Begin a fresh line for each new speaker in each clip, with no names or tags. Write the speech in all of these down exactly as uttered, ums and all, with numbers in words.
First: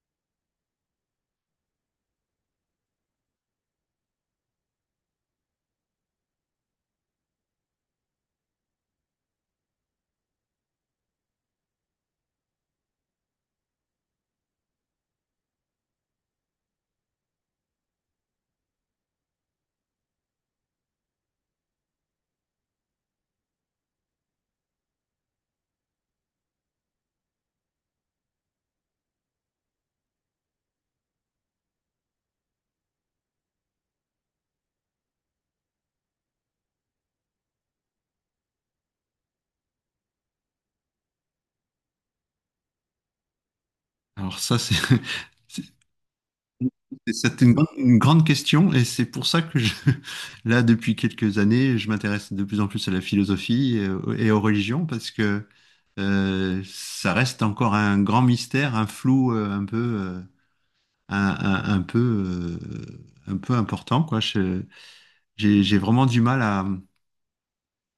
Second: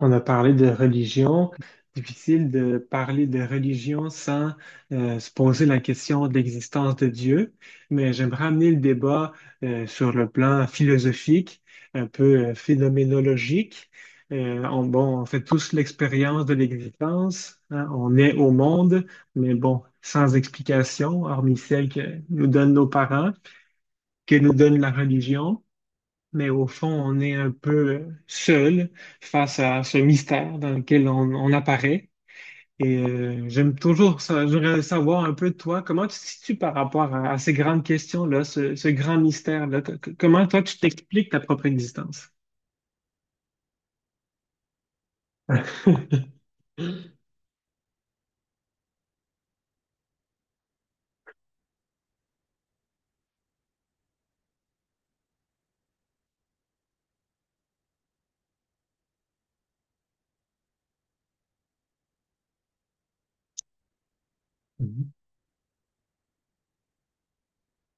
On a parlé de religion. Difficile de parler de religion sans euh, se poser la question de l'existence de Dieu, mais j'aimerais amener le débat euh, sur le plan philosophique, un peu euh, phénoménologique. Euh, on, bon, on fait tous l'expérience de l'existence, hein, on est au monde, mais bon, sans explication, hormis celle que nous donnent nos parents, que nous donne la religion, mais au fond, on est un peu seul face à ce mystère dans lequel on, on apparaît. Et euh, j'aime toujours ça. J'aimerais savoir un peu de toi, comment tu te situes par rapport à, à ces grandes questions-là, ce, ce grand mystère-là. Co- co- Comment toi, tu t'expliques ta propre existence?
Alors ça, c'est c'est- c'est une, grande une grande question, et c'est pour ça que je, là, depuis quelques années, je m'intéresse de plus en plus à la philosophie et, aux et aux religions parce que euh, ça reste encore un grand mystère, un flou euh, un peu, euh, un, un- un peu, euh, un peu important, quoi. Je-
Mhm.
J'ai j'ai vraiment du mal à,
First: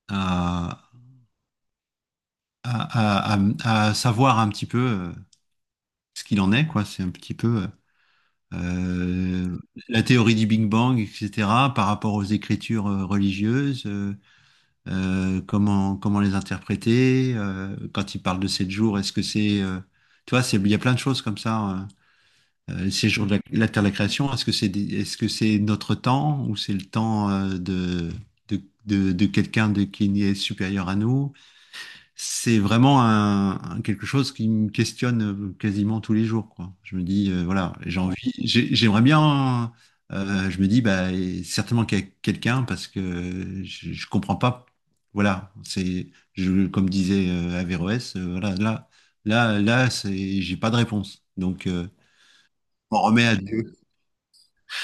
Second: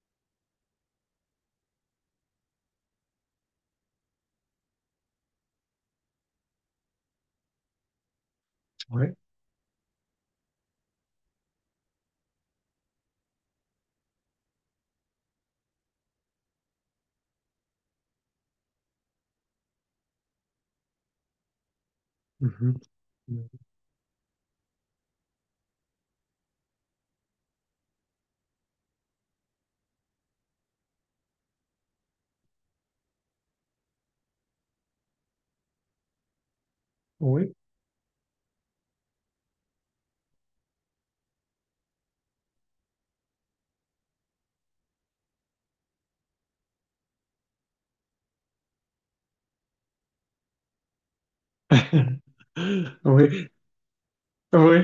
à, à, à- à- à savoir un petit peu, euh, ce qu'il en est, quoi. C'est un petit peu. euh,
Ouais.
euh, la théorie du Big Bang, et cetera, par rapport aux écritures euh, religieuses, euh, euh, comment, comment les interpréter, euh, quand il parle de sept jours, est-ce que c'est... euh, tu vois, c'est, il y a plein de choses comme ça. Euh,
Mhm.
euh, ces jours de la, la Terre de la Création, est-ce que c'est, des- est-ce que c'est notre temps ou c'est le temps euh, de, de, de, de quelqu'un de, qui est supérieur à nous? c'est vraiment un, un- quelque chose qui me questionne, euh, quasiment tous les jours, quoi. Je me dis, euh,
Oui.
voilà, j'ai Ouais. envie, j'ai- j'aimerais bien, euh, je me dis, bah, certainement qu'il y a quelqu'un parce que je, je comprends pas. Voilà, c'est, je, comme disait euh, Averroès, euh, voilà, là, là, là, c'est, j'ai pas de réponse. Donc, euh, on remet à
Oui.
Dieu.
Oui.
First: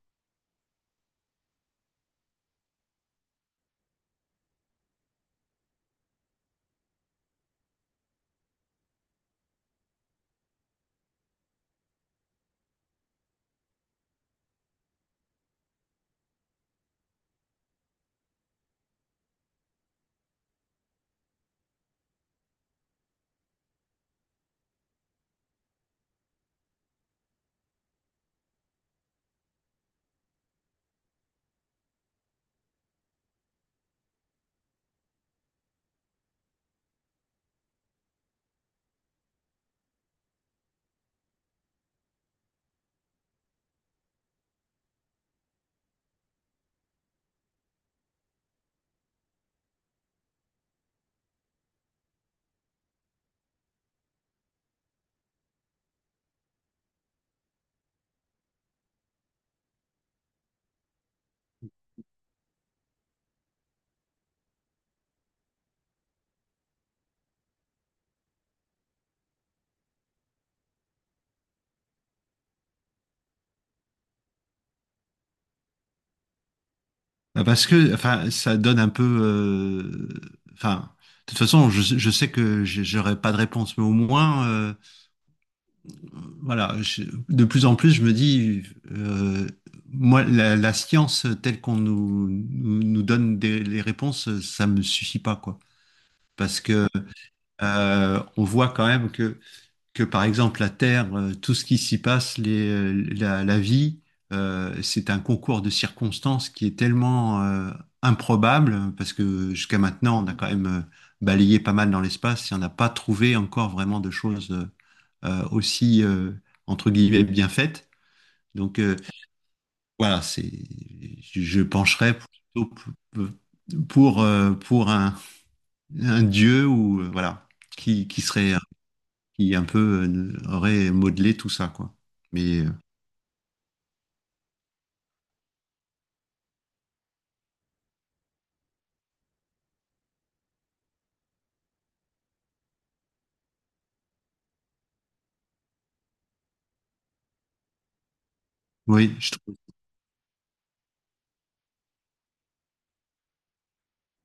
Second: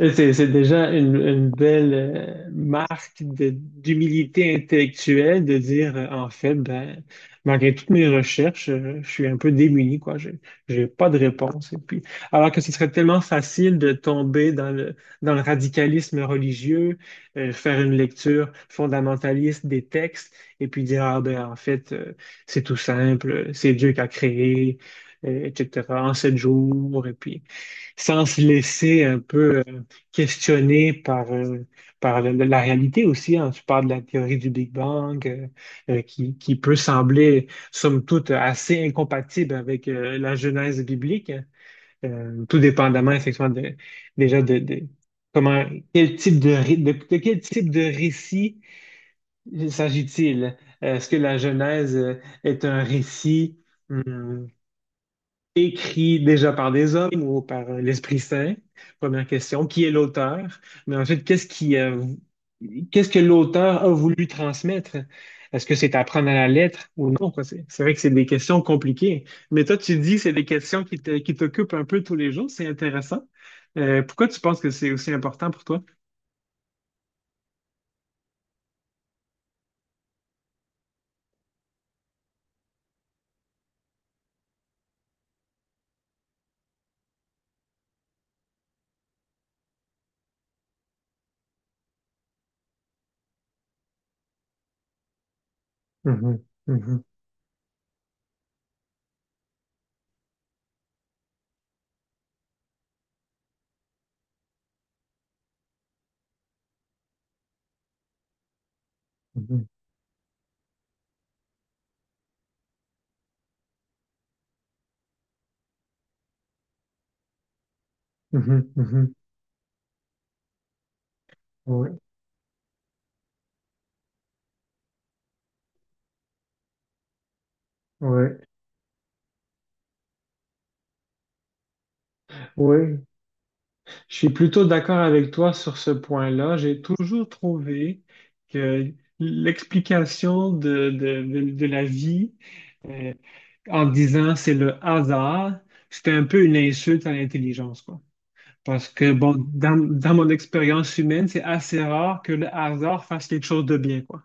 Et c'est c'est déjà une, une belle euh, marque de- d'humilité intellectuelle de dire, euh, en fait, ben, malgré toutes mes recherches, euh, je suis un peu démuni, quoi. J'ai, j'ai pas de réponse. Et puis, alors que ce serait tellement facile de tomber dans le, dans le radicalisme religieux, euh, faire une lecture fondamentaliste des textes et puis dire, ah ben, en fait, euh, c'est tout simple, c'est Dieu qui a créé, euh, et cetera, en sept jours, et puis sans se laisser un peu euh, questionner par, euh, par le- le- la réalité aussi. Hein. Tu parles de la théorie du Big Bang, euh, euh, qui, qui peut sembler, somme toute, assez incompatible avec euh, la genèse biblique, hein. Euh, tout dépendamment, effectivement, de, déjà de, de comment, quel type de, ré- de, de quel type de récit s'agit-il? Est-ce que la genèse euh, est un récit? hum, Écrit déjà par des hommes ou par euh, l'Esprit Saint? Première question. Qui est l'auteur? Mais ensuite, qu'est-ce qui, euh, qu'est-ce que l'auteur a voulu transmettre? Est-ce que c'est à prendre à la lettre ou non, quoi? C'est c'est vrai que c'est des questions compliquées. Mais toi, tu dis que c'est des questions qui te- qui t'occupent un peu tous les jours. C'est intéressant. Euh, pourquoi tu penses que c'est aussi important pour toi?
Bah, parce que, enfin, ça donne un peu, euh, enfin, de toute façon, je, je sais que j'ai- j'aurai pas de réponse, mais au moins. euh, Voilà, je- de plus en plus, je me dis, euh, moi, la, la science telle qu'on nous, nous, nous donne des- les réponses, ça me suffit pas, quoi.
Mhm,
Parce que,
mhm,
euh, on voit quand même que, que, par exemple, la Terre, euh, tout ce qui s'y passe, les, euh, la, la vie, euh, c'est un concours de circonstances qui est tellement euh, improbable, parce que
mhm.
jusqu'à maintenant, on a quand même euh, balayé pas mal dans l'espace et on n'a pas trouvé encore vraiment de choses euh, euh, aussi, euh, entre guillemets, bien faite.
Mhm,
Donc,
mhm.
euh,
Mhm.
voilà, c'est, je
Ouais.
pencherais plutôt pour, pour, euh, pour un, un dieu ou euh, voilà, qui, qui
Ouais,
serait, qui un peu euh, aurait modelé tout ça, quoi. Mais euh,
ouais. Je suis plutôt d'accord avec toi sur ce point-là. J'ai toujours trouvé que l'explication de, de, de, de la vie euh, en disant c'est le hasard, c'était un peu une insulte à l'intelligence, quoi. Parce que,
oui, je
bon,
trouve,
dans, dans mon expérience humaine, c'est assez rare que le hasard fasse quelque chose de bien, quoi,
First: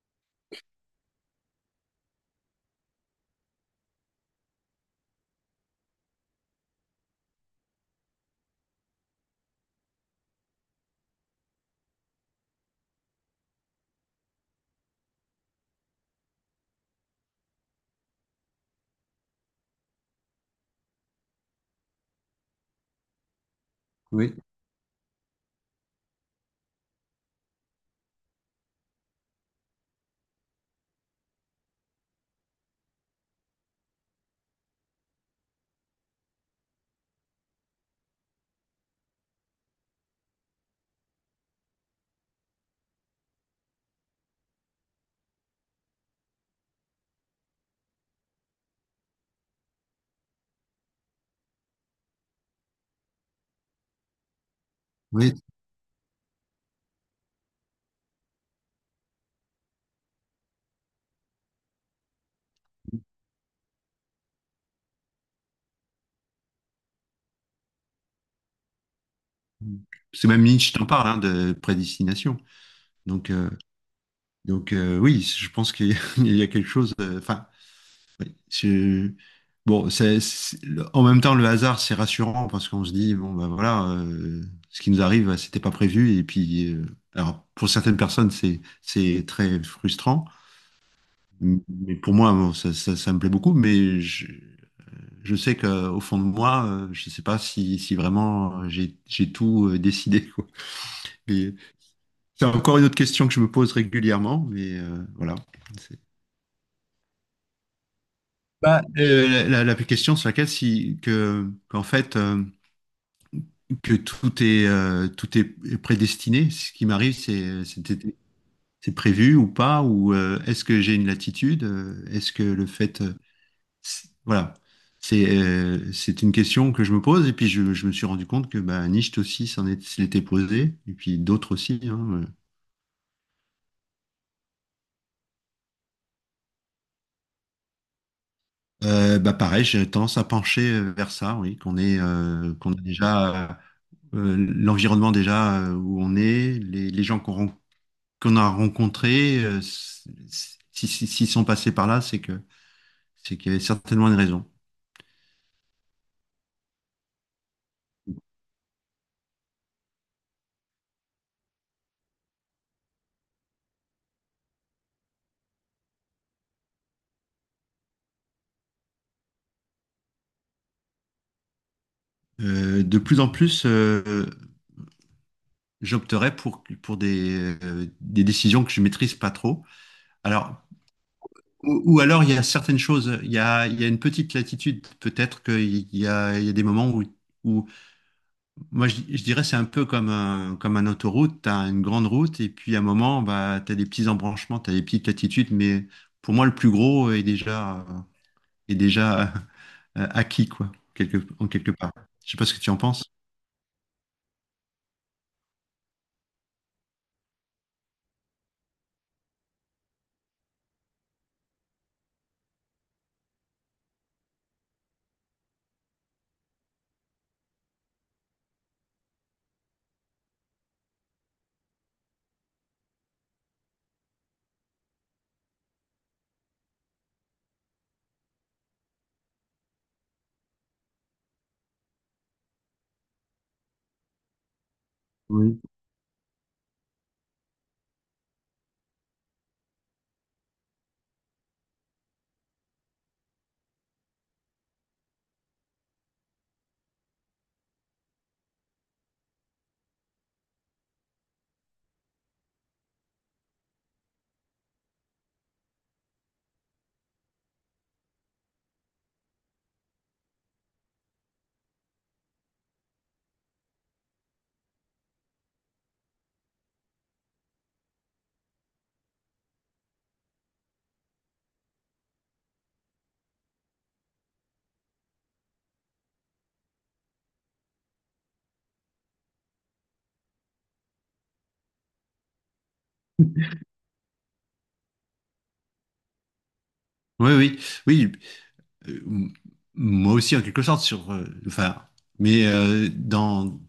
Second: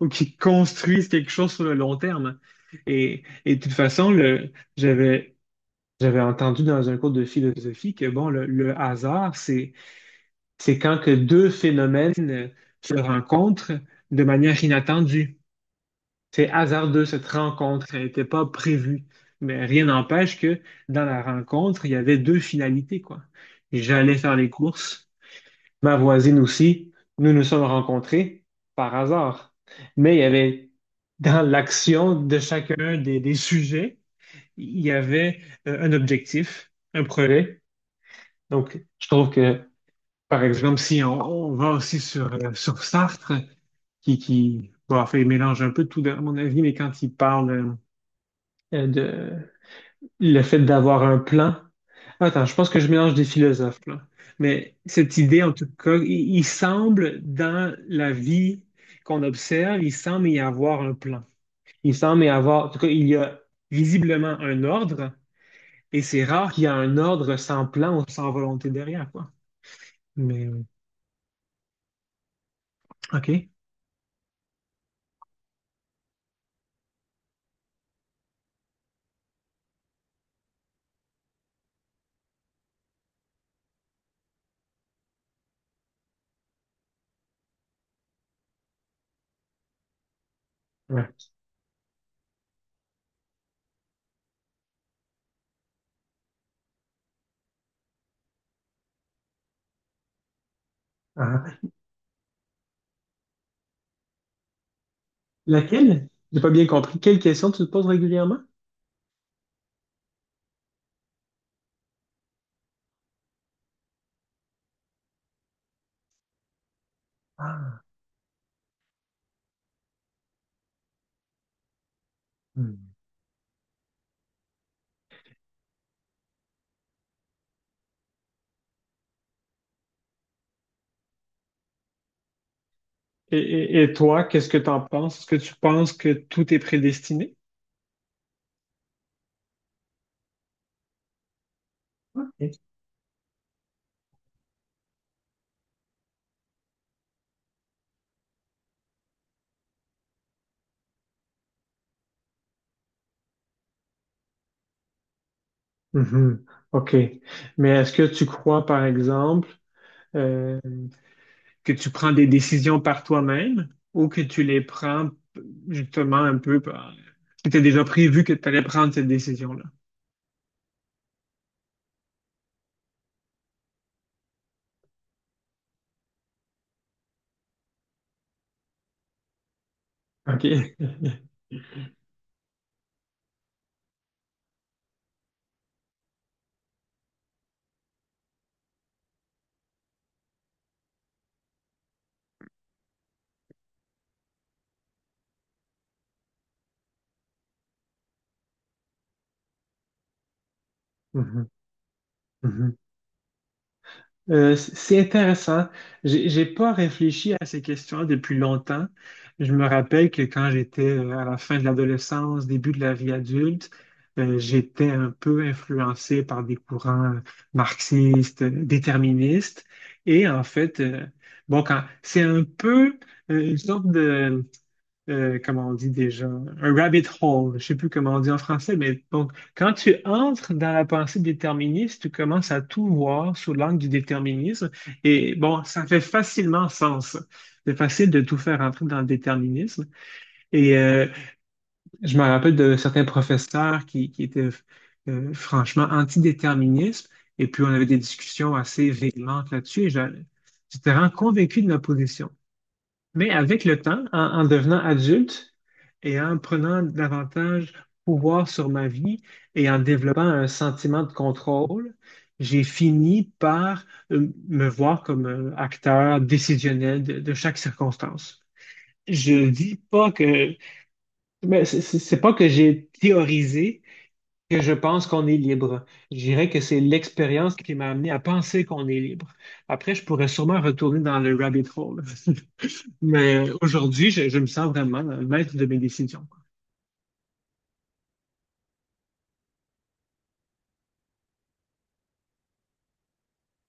ou qu'il construise quelque chose sur le long terme. Et, et de toute façon, le, j'avais j'avais entendu dans un cours de philosophie que bon, le, le hasard, c'est, c'est quand que deux phénomènes euh, se rencontrent de manière inattendue. C'est hasardeux cette rencontre, elle n'était pas prévue. Mais rien n'empêche que dans la rencontre, il y avait deux finalités, quoi. J'allais
oui,
faire les courses, ma voisine aussi, nous nous sommes rencontrés par hasard. Mais il y avait dans l'action de chacun des, des sujets, il y avait euh, un objectif, un projet, donc, je trouve que, par exemple, si on, on va aussi sur, euh, sur Sartre, qui, qui bon, en fait, il mélange un peu tout, à mon avis, mais quand il parle euh, euh, de le fait d'avoir un plan, attends, je pense que je mélange des philosophes, là. Mais cette
oui.
idée, en tout cas, il, il semble, dans la vie qu'on observe, il semble y avoir un plan. Il semble y avoir, en tout cas, il y a visiblement un ordre, et c'est rare qu'il y ait un ordre sans plan ou sans volonté derrière, quoi.
C'est même
Mais, euh,
Nietzsche t'en parle, hein, de prédestination. Donc,
OK.
euh, donc euh, oui, je pense qu'il y a quelque chose. euh, Enfin, Oui, c'est- Bon, c'est, c'est- le- en même temps, le hasard, c'est rassurant parce qu'on se dit, bon, ben voilà, euh, ce qui nous arrive, c'était pas prévu. Et puis, euh, alors, pour certaines personnes, c'est, c'est très frustrant.
Ouais.
Mais pour moi, bon, ça, ça, ça me plaît beaucoup. Mais je, je sais qu'au fond de moi, euh, je sais pas si, si vraiment, euh, j'ai, j'ai tout euh, décidé, quoi. Mais
Ah.
c'est encore une autre question que je me pose régulièrement. Mais euh, voilà. C'est-
Laquelle? J'ai pas bien compris. Quelle question tu te poses régulièrement?
Bah, euh, la, la- la question sur laquelle, si, que, qu'en fait, euh, que tout est, euh, tout est prédestiné. Ce qui m'arrive, c'est
Ah.
c'est- c'est prévu ou pas, ou euh, est-ce que j'ai une latitude, euh, est-ce que le
Hmm.
fait, euh, c'est- voilà, c'est, euh, c'est une question que je me pose. Et puis je, je me suis rendu compte que bah, Nietzsche aussi s'en est- se l'était posé, et puis d'autres aussi, hein. Euh,
Et, et- et toi, qu'est-ce que tu en penses? Est-ce que tu penses que tout est prédestiné?
Euh, bah pareil, j'ai tendance à pencher euh, vers ça, oui, qu'on est, euh,
Ok.
qu'on a déjà euh, l'environnement déjà, euh, où on est, les, les gens qu'on rencontre, qu'on a rencontrés, euh, s- si- si- s'ils sont passés par là, c'est que c'est qu'il y avait certainement une raison.
Mhm. OK. Mais est-ce que tu crois, par exemple, euh, que tu prends des décisions par toi-même ou que tu les prends justement un peu par… Tu as déjà prévu que tu allais prendre cette décision-là.
Euh, de plus en plus, euh, j'opterais pour, pour des, euh, des décisions que je maîtrise pas trop. Alors,
OK.
ou, ou alors, il y a certaines choses, il y a, il y a une petite latitude, peut-être qu'il y a, il y a des moments où, où moi, je, je dirais, c'est un peu comme un, comme un autoroute, tu as une grande route, et puis à un moment, bah, tu as des petits embranchements, tu as des petites latitudes, mais pour moi, le plus gros est déjà, est déjà, euh, acquis, quoi, quelque, en
Mhm,
quelque part. Je sais pas ce que tu
mhm.
en penses.
Euh, c- c'est intéressant. J'ai j'ai pas réfléchi à ces questions depuis longtemps. Je me rappelle que quand j'étais euh, à la fin de l'adolescence, début de la vie adulte, euh, j'étais un peu influencé par des courants marxistes, euh, déterministes. Et en fait, euh, bon, quand c'est un peu euh, une sorte de euh, comment on dit déjà, un rabbit hole, je sais plus comment on dit en français, mais donc, quand tu entres dans la pensée déterministe, tu commences à tout voir sous l'angle du déterminisme, et
Oui.
bon, ça fait facilement sens. C'est facile de tout faire entrer dans le déterminisme. Et euh, je me rappelle de certains professeurs qui, qui étaient euh, franchement antidéterministes, et puis on avait des discussions assez véhémentes là-dessus, et j'a- j'étais vraiment convaincu de ma position. Mais avec le temps, en, en devenant adulte et en prenant davantage pouvoir sur ma vie et en développant un sentiment de contrôle, j'ai fini par euh, me voir comme un acteur décisionnel de, de chaque circonstance. Je dis pas que, mais c'est c'est- c'est pas que j'ai théorisé que je pense qu'on est libre. Je dirais que c'est l'expérience qui m'a amené à penser qu'on est libre. Après, je pourrais sûrement retourner dans le rabbit hole. Mais aujourd'hui, je, je me sens vraiment le maître de mes décisions.
Oui, oui, oui. Euh, m- Moi aussi, en quelque sorte, sur, euh, enfin, mais euh, dans,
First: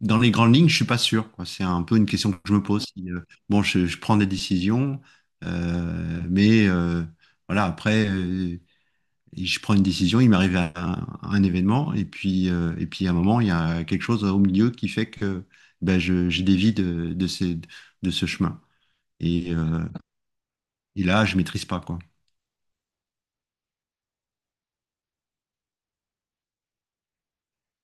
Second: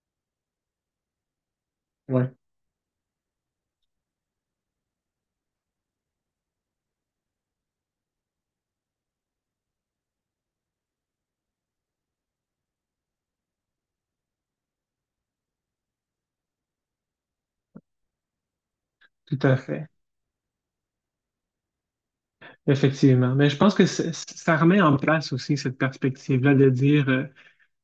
dans les grandes lignes, je suis pas sûr, quoi. C'est un peu une
Oui,
question que je me pose. Si, euh, Bon, je, je prends des décisions, euh, mais euh, voilà, après, euh, je prends une décision, il m'arrive un, un événement, et puis, euh, et puis à un moment, il y a quelque chose au milieu qui fait que ben, je, je dévie de, de ces- de ce chemin.
tout
Et,
à
euh,
fait.
et là, je maîtrise pas, quoi.
Effectivement. Mais je pense que c'est- ça remet en place aussi cette perspective-là de dire euh,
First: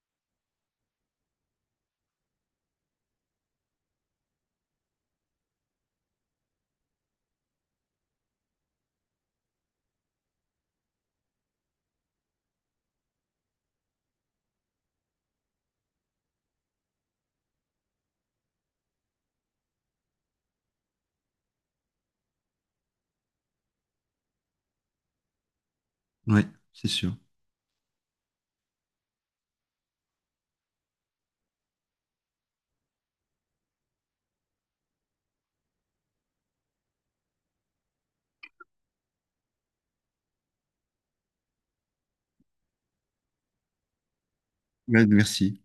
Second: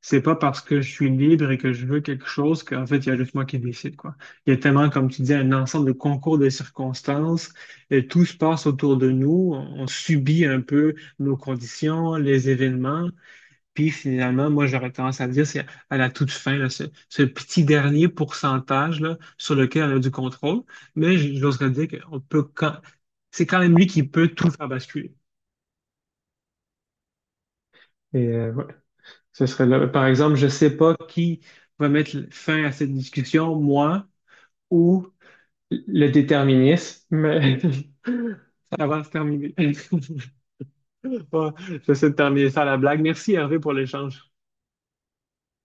c'est pas parce que je suis libre et que je veux quelque chose qu'en fait, il y a juste moi qui décide, quoi. Il y a tellement, comme tu dis, un ensemble de concours de circonstances et tout se passe autour de nous. On, on subit un peu nos conditions, les événements. Puis finalement, moi, j'aurais tendance à dire, c'est à la toute fin, là, ce, ce petit dernier pourcentage là, sur lequel on a du contrôle. Mais j- j'oserais dire qu'on peut quand… c'est quand même lui qui peut tout faire basculer.
Ouais, c'est sûr.
Et euh, ouais, ce serait là. Par exemple, je ne sais pas qui va mettre fin à cette discussion, moi ou le déterminisme, mais ça va se terminer. Ouais, j'essaie de terminer ça à la blague. Merci Hervé pour l'échange.
Ouais, merci.